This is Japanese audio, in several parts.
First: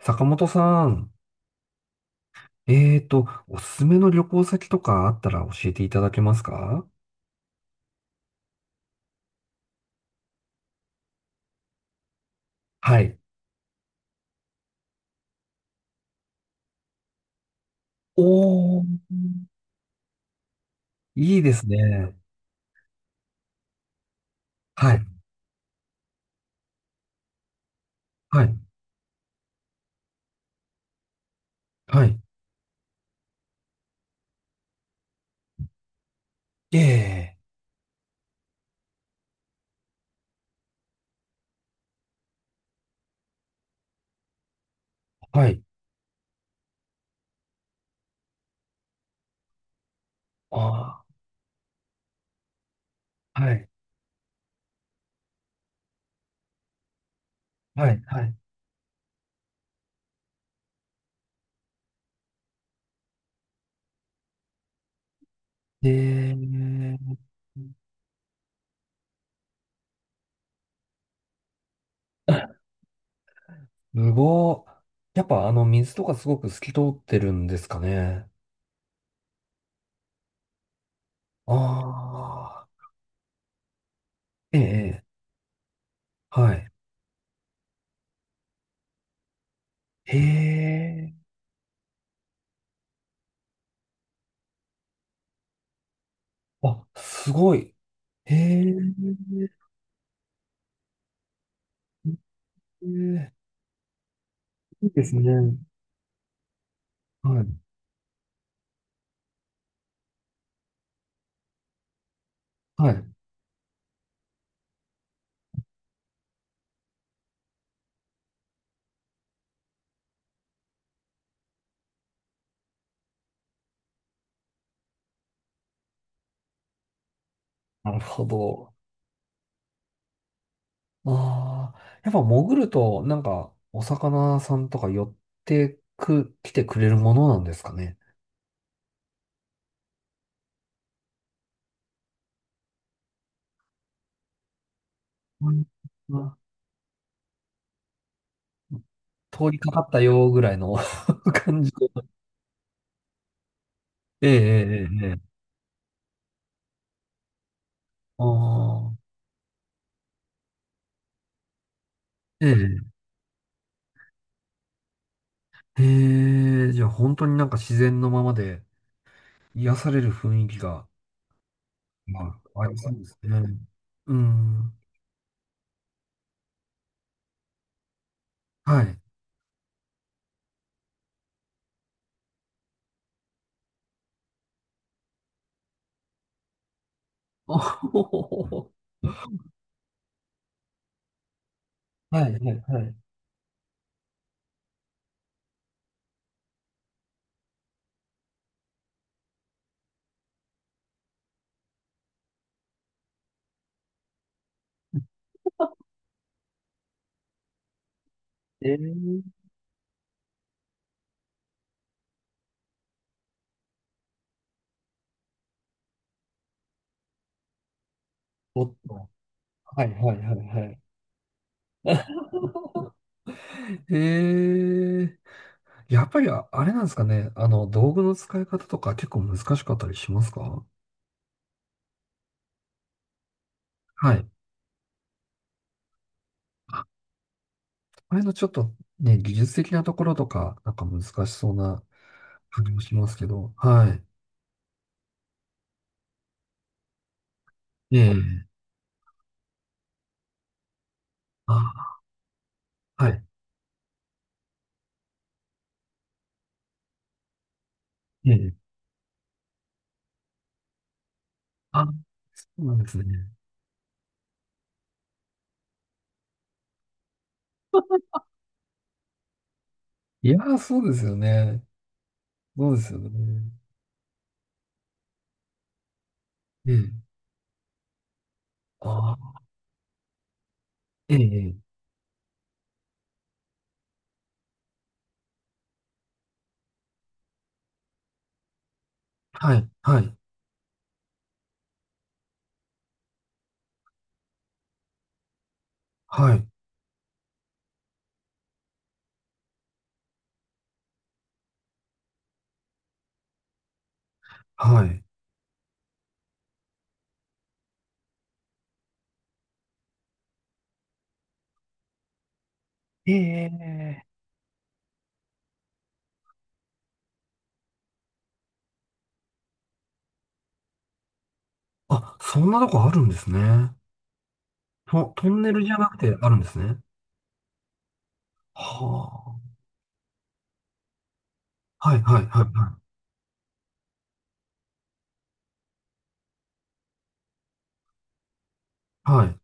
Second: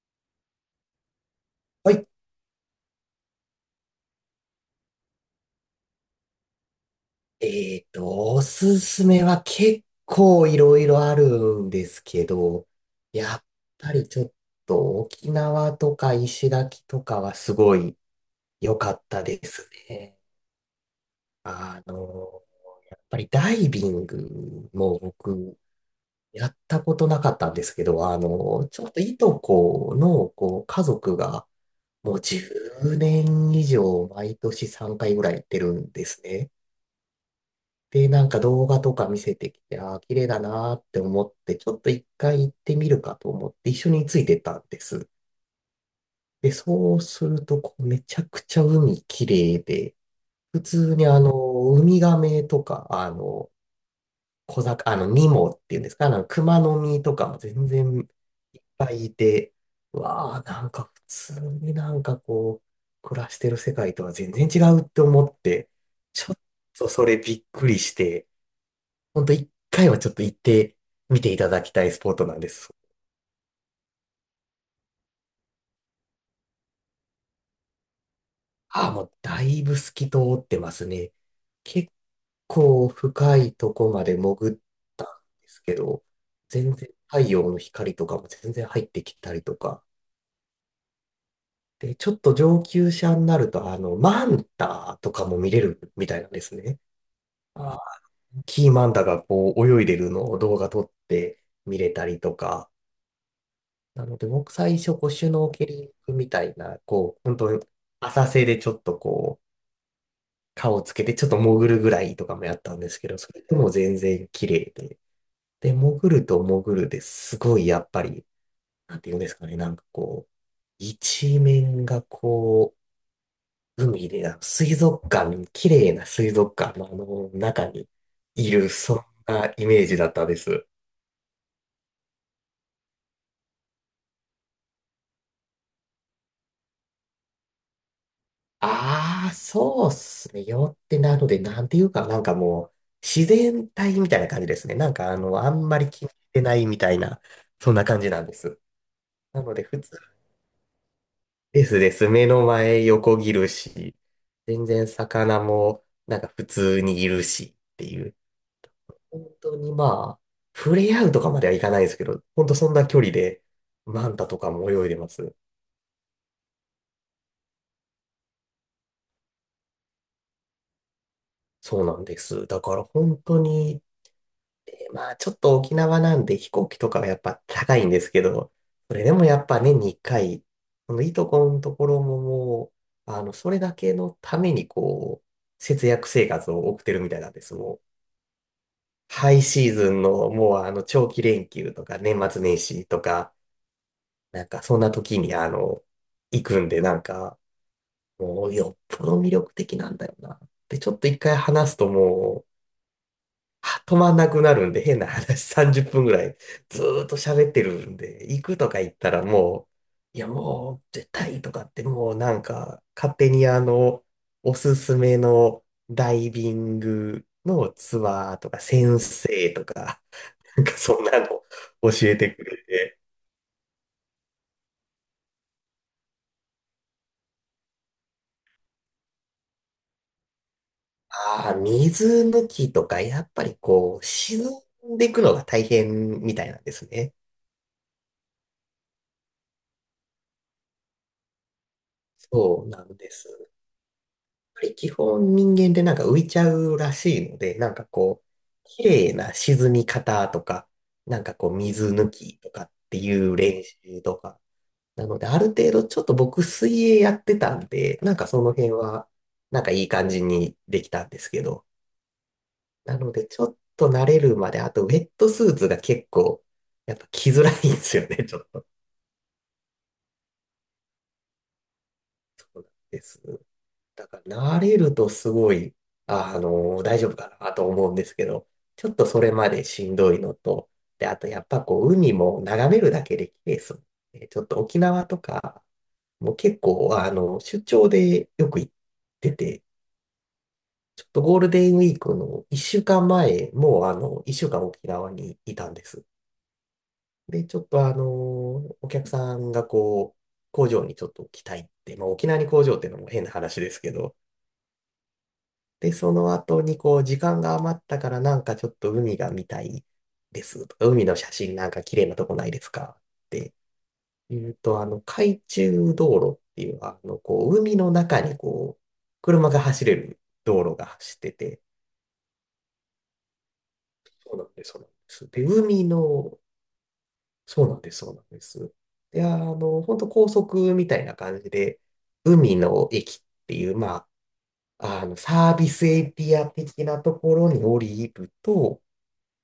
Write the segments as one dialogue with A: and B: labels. A: 坂本さん、
B: はい。
A: おすすめの旅行先とかあったら教えていただけますか？
B: おすすめは結構いろいろあるんですけど、
A: はい。
B: やっぱりちょっと沖縄とか石垣とかはすごい良かったですね。
A: いいです
B: あ
A: ね。
B: の、やっぱりダイビング
A: は
B: も
A: い。
B: 僕やったことなかったんですけど、
A: はい。
B: ちょっといとこのこう家族が
A: は
B: も
A: い。
B: う10年以上毎年3回ぐらい行ってるんですね。
A: ええ。
B: で、なんか動画とか見せてきて、ああ、綺麗だなーって思って、ちょっと一回行ってみるかと思って一緒についてったんです。
A: はい。
B: で、そうすると、こうめちゃくちゃ海綺麗で、普通
A: あ
B: にウミガメとか、
A: あ。はい。
B: 小魚、ニモっていうんですか、熊の実とかも全然
A: はい。はい。
B: いっぱいいて、うわあ、なんか普通になんかこう、暮らしてる世界とは全然違うって思って、
A: え
B: ちょっとそれ
A: え。
B: びっくりして、ほんと一回はちょっと行ってみていただきたいスポットなんです。
A: すごー。やっぱあの水とかすごく透き通ってるんですかね。
B: ああ、もうだいぶ透き通ってますね。
A: あ
B: 結
A: あ。
B: 構深いとこまで潜
A: え
B: っ
A: え。え
B: た
A: え。
B: んですけど、
A: はい。
B: 全然太陽の光とかも全然入ってきたりとか。
A: へえ。
B: で、ちょっと上級者になると、マンタとかも見れるみたいなんですね。
A: あ、すごい。
B: ああ、
A: へ
B: キー
A: え。
B: マンタがこう泳いでるのを動画撮って見れたりとか。
A: へえ。
B: なので、僕最
A: いい
B: 初、
A: で
B: こう、
A: す
B: シュノー
A: ね。
B: ケリングみたいな、こう、本
A: はい。
B: 当に浅瀬でちょっとこう、顔をつけてちょっと潜るぐらいとかもやったんで
A: は
B: す
A: い。
B: けど、それでも全然綺麗で。で、潜ると潜るですごいやっぱり、なんて言うんですかね、なんかこう、一面がこう、海で、あの水族館、綺麗な水族館のあの中に
A: なるほ
B: いる、
A: ど。
B: そんなイメージだったです。
A: ああ、やっぱ潜ると、なんか、お魚さんとか寄ってく、来てくれるものなんですかね。
B: ああ、そうっすね。よってなので、なんていうか、なんかもう、自然体みたいな感じですね。なんか、
A: う
B: あ
A: ん。
B: んまり気にし
A: あ、
B: てないみたいな、そんな感じなんです。な
A: 通
B: の
A: り
B: で、
A: か
B: 普
A: かっ
B: 通
A: たよぐらいの 感
B: で
A: じ
B: す
A: で。
B: です。目の前横切るし、
A: ええ、
B: 全然
A: ええ、ええ。
B: 魚も、なんか普通にいるしっていう。
A: ああ、
B: 本当にまあ、触れ合うとかまではいかないですけど、本
A: え
B: 当そんな
A: え。
B: 距離で、マンタとかも泳いでます。
A: ええ、じゃあ本当になんか自然のままで癒される雰囲気が、
B: そうなんで
A: ま
B: す。
A: あ、
B: だ
A: あ
B: か
A: り
B: ら
A: そうです
B: 本当
A: ね。
B: に、
A: うん。
B: まあ、ちょっと沖縄なんで飛行機とかはやっぱ高いんですけど、
A: は
B: そ
A: い。
B: れでもやっぱ年に1回、このいとこのところももう、それだけのためにこう、節約生活を送ってるみたいなんで す。
A: お
B: もう、
A: ほほほほ。
B: ハイシーズンのもう長期連休とか年
A: はい、
B: 末
A: は
B: 年
A: い、は
B: 始
A: い。
B: とか、なんかそんな時に行くんでなんか、もうよっぽど魅力的なんだよな。で、ちょっと一回話すともう、は止まんなくなるんで、変な話、30分ぐらいずーっと喋ってるんで、行くと
A: え
B: か言ったら
A: え。
B: もう、いやもう絶対とかってもうなんか勝手におすすめのダイビングのツアーとか
A: おっ
B: 先
A: と。
B: 生と
A: はい、
B: か、
A: はい、はい、
B: な
A: は
B: んか
A: い。
B: そんなの 教えてくれ て、
A: へえ。やっぱりれなんですかね。あの、道具の使い方とか結構難しかったりしますか？
B: ああ、水抜きとかやっぱりこう、
A: はい。
B: 沈んでいくのが大変みたいなんで
A: あ、
B: すね。
A: あれのちょっとね、技術的なところとか、なんか難しそうな
B: そ
A: 感
B: う
A: じも
B: な
A: し
B: ん
A: ま
B: で
A: すけ
B: す。
A: ど。はい。
B: ぱり基本人間でなんか浮いちゃうらしいので、なんか
A: え
B: こう、
A: え。
B: 綺麗な沈み方とか、なんかこう水
A: あ、
B: 抜きとかって
A: は
B: い
A: い。
B: う練習とか。なのである程度ちょっと僕水泳やってたんで、なんか
A: え
B: その
A: え。
B: 辺はなんかいい感じにできたんですけど。
A: あ、そうなんです
B: なので
A: ね。
B: ちょっと慣れるまで、あとウェットスーツが結構やっぱ着づらいんですよね、ちょっと。
A: いやー、そうですよね。
B: そうなん
A: そうですよ
B: です。
A: ね。
B: だから慣れるとすごい、
A: ええ。
B: 大丈夫かなと思うんですけど、ちょっとそれ
A: あ、
B: までしんどいのと、で、
A: え
B: あ
A: え。
B: とやっぱ
A: ええ。
B: こう、海も眺めるだけで綺麗ですもんねちょっと沖縄とか、もう結構、出張でよく行って
A: は
B: て、
A: い。はい。
B: ちょっとゴールデンウィークの1週間前、もう1週間沖縄にいたんです。
A: はい。
B: で、ちょっとお客さんがこう、工場にちょっと来たいって、まあ沖縄に工場っていうのも変な話ですけど、
A: はい。
B: で、その後にこう、時間が余ったからなんかちょっと海が見たいですとか、海の写真なんか綺麗なとこないですか
A: え
B: って
A: え。
B: 言うと、海中道路っていう、こう、海の中にこう、車が走れる道路が走ってて、
A: あ、そんなとこあるんですね。
B: そうなんです、そうなんで
A: ト
B: す。
A: ン
B: で、
A: ネルじゃ
B: 海
A: なくてある
B: の、
A: んですね。
B: そうなんです、そうなんです。で、
A: は
B: 本当高速みたいな感じで、
A: あ。はい、はい、は
B: 海
A: い、
B: の駅っていう、まあ、サービスエリア的なところに降りると、
A: はい。はい、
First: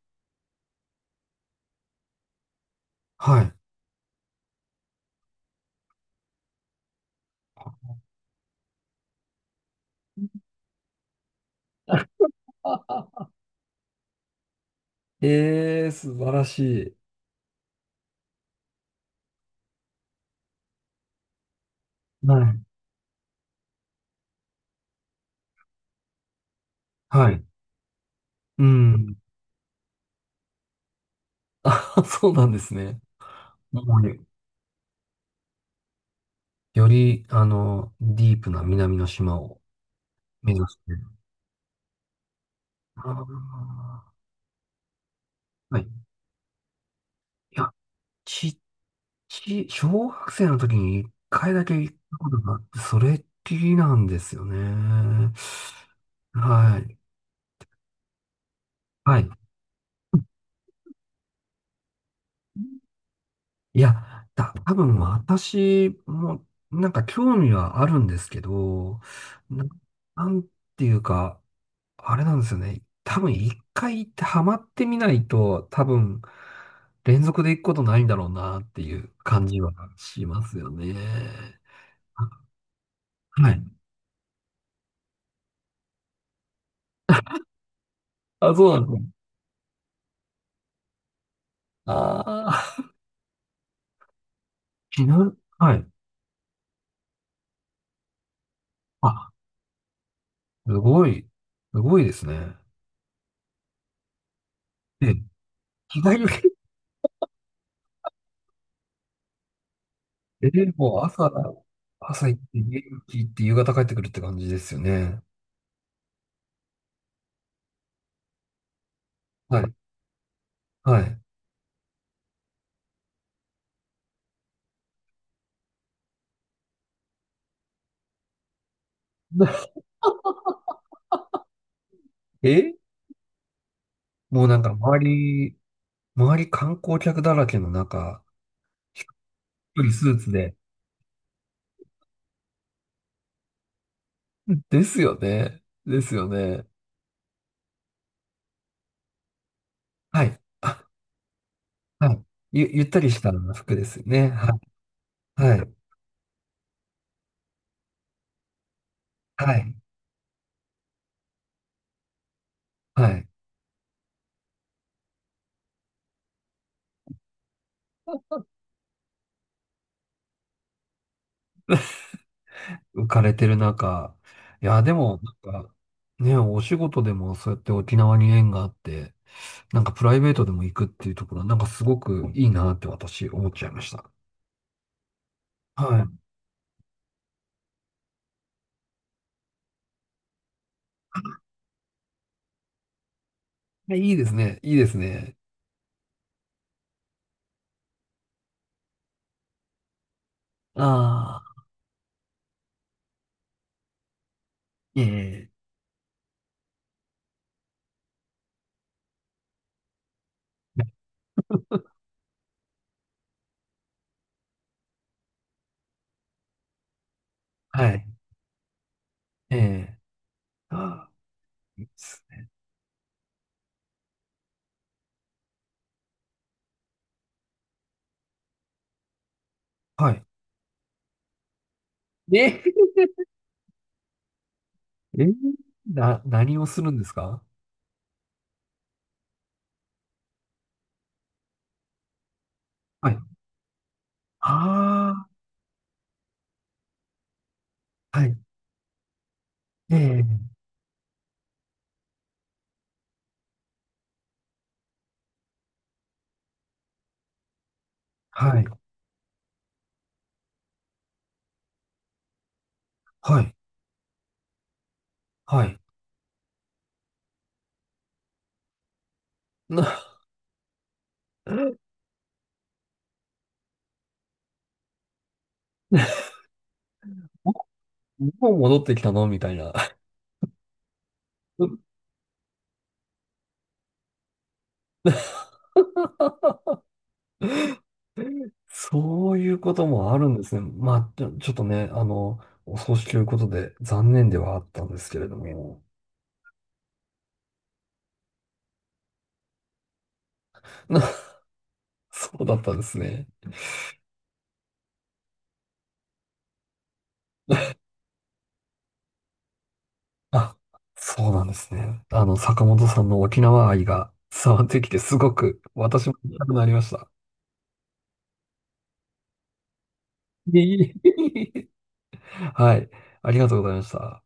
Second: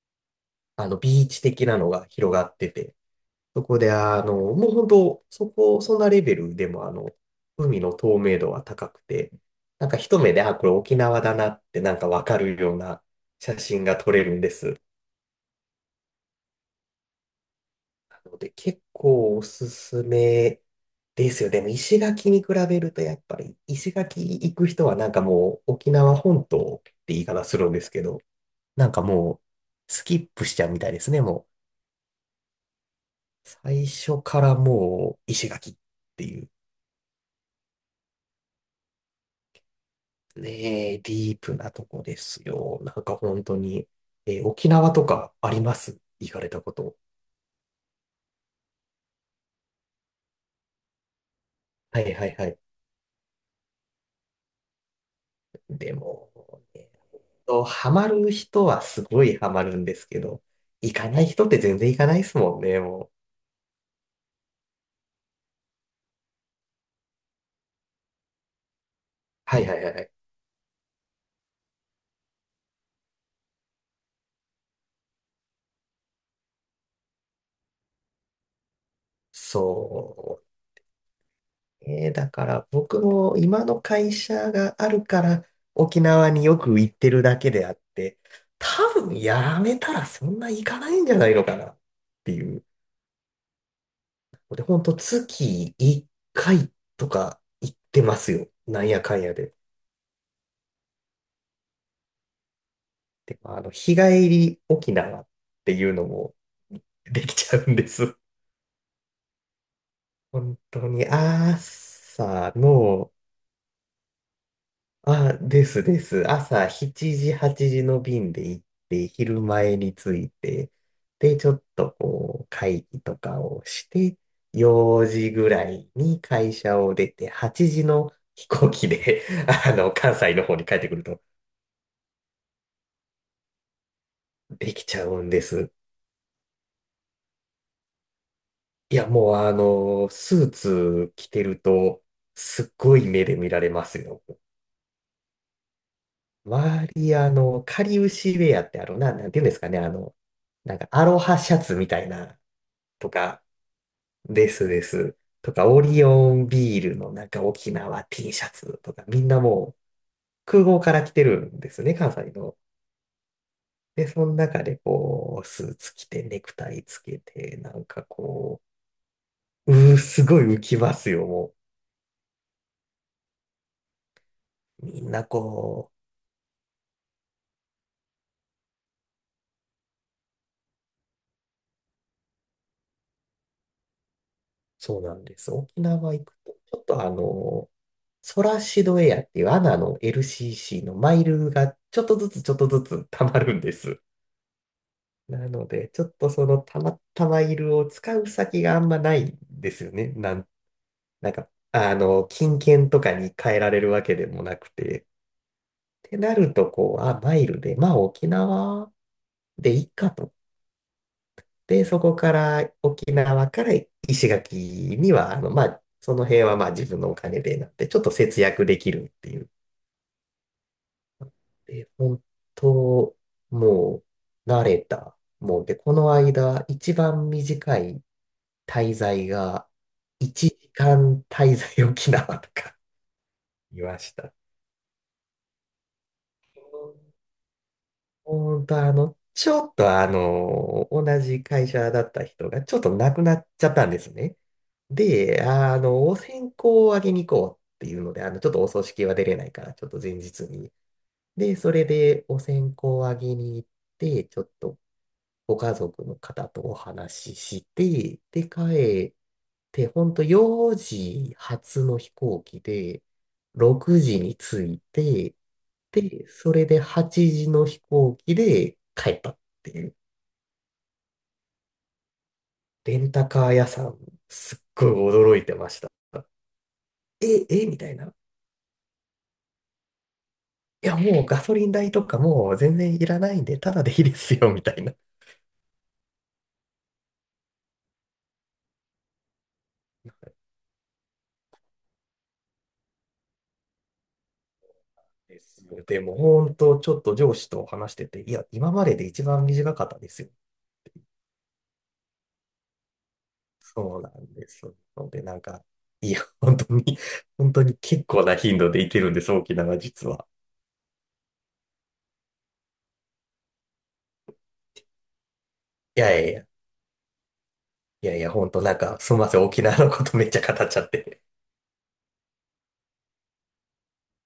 B: ビーチ的なのが広がってて、
A: はい。
B: そこで、もう本当、そこ、そんなレベルでも、海の透明度は高くて、なんか一目で、あ、これ沖縄だなって、なんかわかるような 写真が撮れるんです。
A: ええー、素晴らしい。
B: なので、結構おすすめですよ。でも、石垣
A: は
B: に比
A: い、
B: べると、やっぱり、石垣行く人は、なんかもう、沖縄本島って言い
A: はい。
B: 方するんですけど、
A: う
B: なんか
A: ん。
B: もう、スキップしちゃうみたいですね、もう。
A: あ、そうなんですね。も
B: 最
A: うね、
B: 初からもう石垣っていう
A: より、あの、ディープな南の島を目指し
B: ね、デ
A: て。
B: ィープなとこですよ。なん
A: あ
B: か本当に、
A: あ、
B: 沖縄とかありま
A: はい。
B: す
A: い
B: 行かれたこと。
A: や、ち、小学生の時に一回だけ行っ
B: はい
A: た
B: は
A: こ
B: い
A: と
B: は
A: があ
B: い。
A: って、それっきりなんですよね。
B: でも、
A: はい。
B: ハマる人はす
A: は
B: ご
A: い。
B: いハマるんですけど、行かない人って全然行かないですもんね、もう。
A: いや、多分私もなんか興味はあるんですけど、
B: は
A: な、
B: いはいはい。
A: なんていうか、あれなんですよね。多分一回行ってハマってみないと、多分連続で行くことないんだろうなっていう感じはし
B: そ
A: ま
B: う。
A: すよね。
B: だか
A: あ、
B: ら僕も
A: はい。
B: 今の会社があるから沖縄によく行ってるだけであって、
A: あ、そうなんで
B: 多
A: すね。
B: 分やめたらそんな行かないんじゃないのかなって
A: あ
B: いう。
A: あ、
B: で、ほんと
A: ちな、は
B: 月
A: い。
B: 1回とか行ってますよ。なんやかん
A: あ、
B: やで。
A: すごい、すごいですね。
B: で、まあの、日帰り沖
A: で、
B: 縄っていう
A: 日
B: の
A: 帰
B: も
A: り。
B: できちゃうんです。
A: え
B: 本
A: ー、
B: 当
A: もう
B: に
A: 朝、朝行って
B: 朝
A: 家に
B: の
A: 行って夕方帰ってくるって感じですよね。
B: あ、ですです。朝7時、8時の便で行って、昼
A: はい。
B: 前に着いて、
A: はい。
B: で、ちょっとこう、会議とかをして、4時ぐらいに会社を出て、8時の飛行機で 関西の方に帰ってくると
A: え、もうなんか
B: できちゃうんです。
A: 周り観光客だらけの中、
B: い
A: ひっ
B: や、もう
A: くりスーツ
B: スー
A: で。
B: ツ着てると、すっごい目で見られますよ。
A: ですよね。ですよね。
B: 周り、かりゆしウェアってなんていうんですかね、
A: はい。
B: なん
A: あ、
B: かアロハシャツみたい
A: はい。
B: な、
A: ゆったり
B: と
A: した
B: か、
A: 服ですよね。
B: で
A: は
B: す
A: い。
B: です。と
A: は
B: か、
A: い。
B: オリオンビールのなんか沖縄 T シャツとか、みんな
A: はい。
B: もう空港から来てるんですね、関西の。
A: はい。
B: で、その中でこう、スーツ着て、ネクタイつけて、なんかこ う、うー、すごい浮きますよ、も
A: 浮かれてる中。いや、
B: う。
A: で
B: みん
A: も、
B: な
A: なんか、
B: こう、
A: ね、お仕事でもそうやって沖縄に縁があって、なんかプライベートでも行くっていうところは、なんかすごくいいなって私思っちゃいました。
B: そうなんです。沖縄
A: は
B: 行くと、ちょっとソラシドエアっていうアナの LCC のマイルがちょっとずつちょっとずつ溜まるんで
A: い。いや、
B: す。
A: いいですね。いいですね。
B: なので、ちょっとそのたまたまいるを使う先があんまないんですよね。なん
A: あ
B: か、
A: あ、
B: 金券とかに変えられるわけでもなく
A: え
B: て。
A: え。
B: ってなると、こう、あ、マイルで、まあ沖縄でいいかと。で、そこから沖縄から石垣には、まあ、その辺はまあ自分のお金でなって、
A: は
B: ちょっ
A: い。
B: と節約できるっていう。
A: ええ。ああ、いい
B: で、
A: で
B: 本
A: すね。
B: 当、もう、慣れた。もう、で、この間、一番短い滞在が、
A: はい。
B: 1時間滞在沖縄とか
A: え、
B: いました。
A: えー、何をするんですか？
B: 本当、ちょっと同じ会社だった人が、ちょっと
A: は
B: 亡
A: い。
B: くなっちゃったんですね。
A: あ
B: で、お線香をあげに行こうっていうの
A: あ、
B: で、
A: はい。
B: ちょっとお葬式は出れないから、ちょっ
A: え
B: と前日
A: え。
B: に。で、それでお線香をあげに行って、ちょっとご家族の方とお話しして、で、
A: はい。
B: 帰って、ほんと4時発の飛行機で、
A: はい。
B: 6時に着いて、
A: はい。
B: で、それで8時の飛行機で帰ったって
A: な、
B: いう。レンタカー屋さん、すっごい驚いてました。え、え、みたいな。
A: もう戻ってきたのみたいな。
B: いや、もうガソリン代 とかもう全然いらないんで、ただでいいですよ、みたいな。
A: そういうこともあるんですね。まあ、ちょっとね、あの、お葬式ということで残念ではあったんですけれど
B: です
A: も。
B: でも、本当ちょっと上司と話してて、いや、今までで一番短かったですよ。
A: な、そうだったんですね。
B: そうなんです。ので、なんか、いや、本当に、本当に結構な頻度で行けてるんです、沖縄実は。
A: あ、そうなんですね。あの、坂本さんの沖縄愛が伝わってきて、すごく
B: い
A: 私
B: や
A: も
B: い
A: 行
B: やい
A: きた
B: や、
A: くなりました。
B: いやいや、本当なんか、すみません、沖縄のことめっちゃ語
A: いえ
B: っちゃっ
A: い
B: て。
A: え。 はい。ありがとうございました。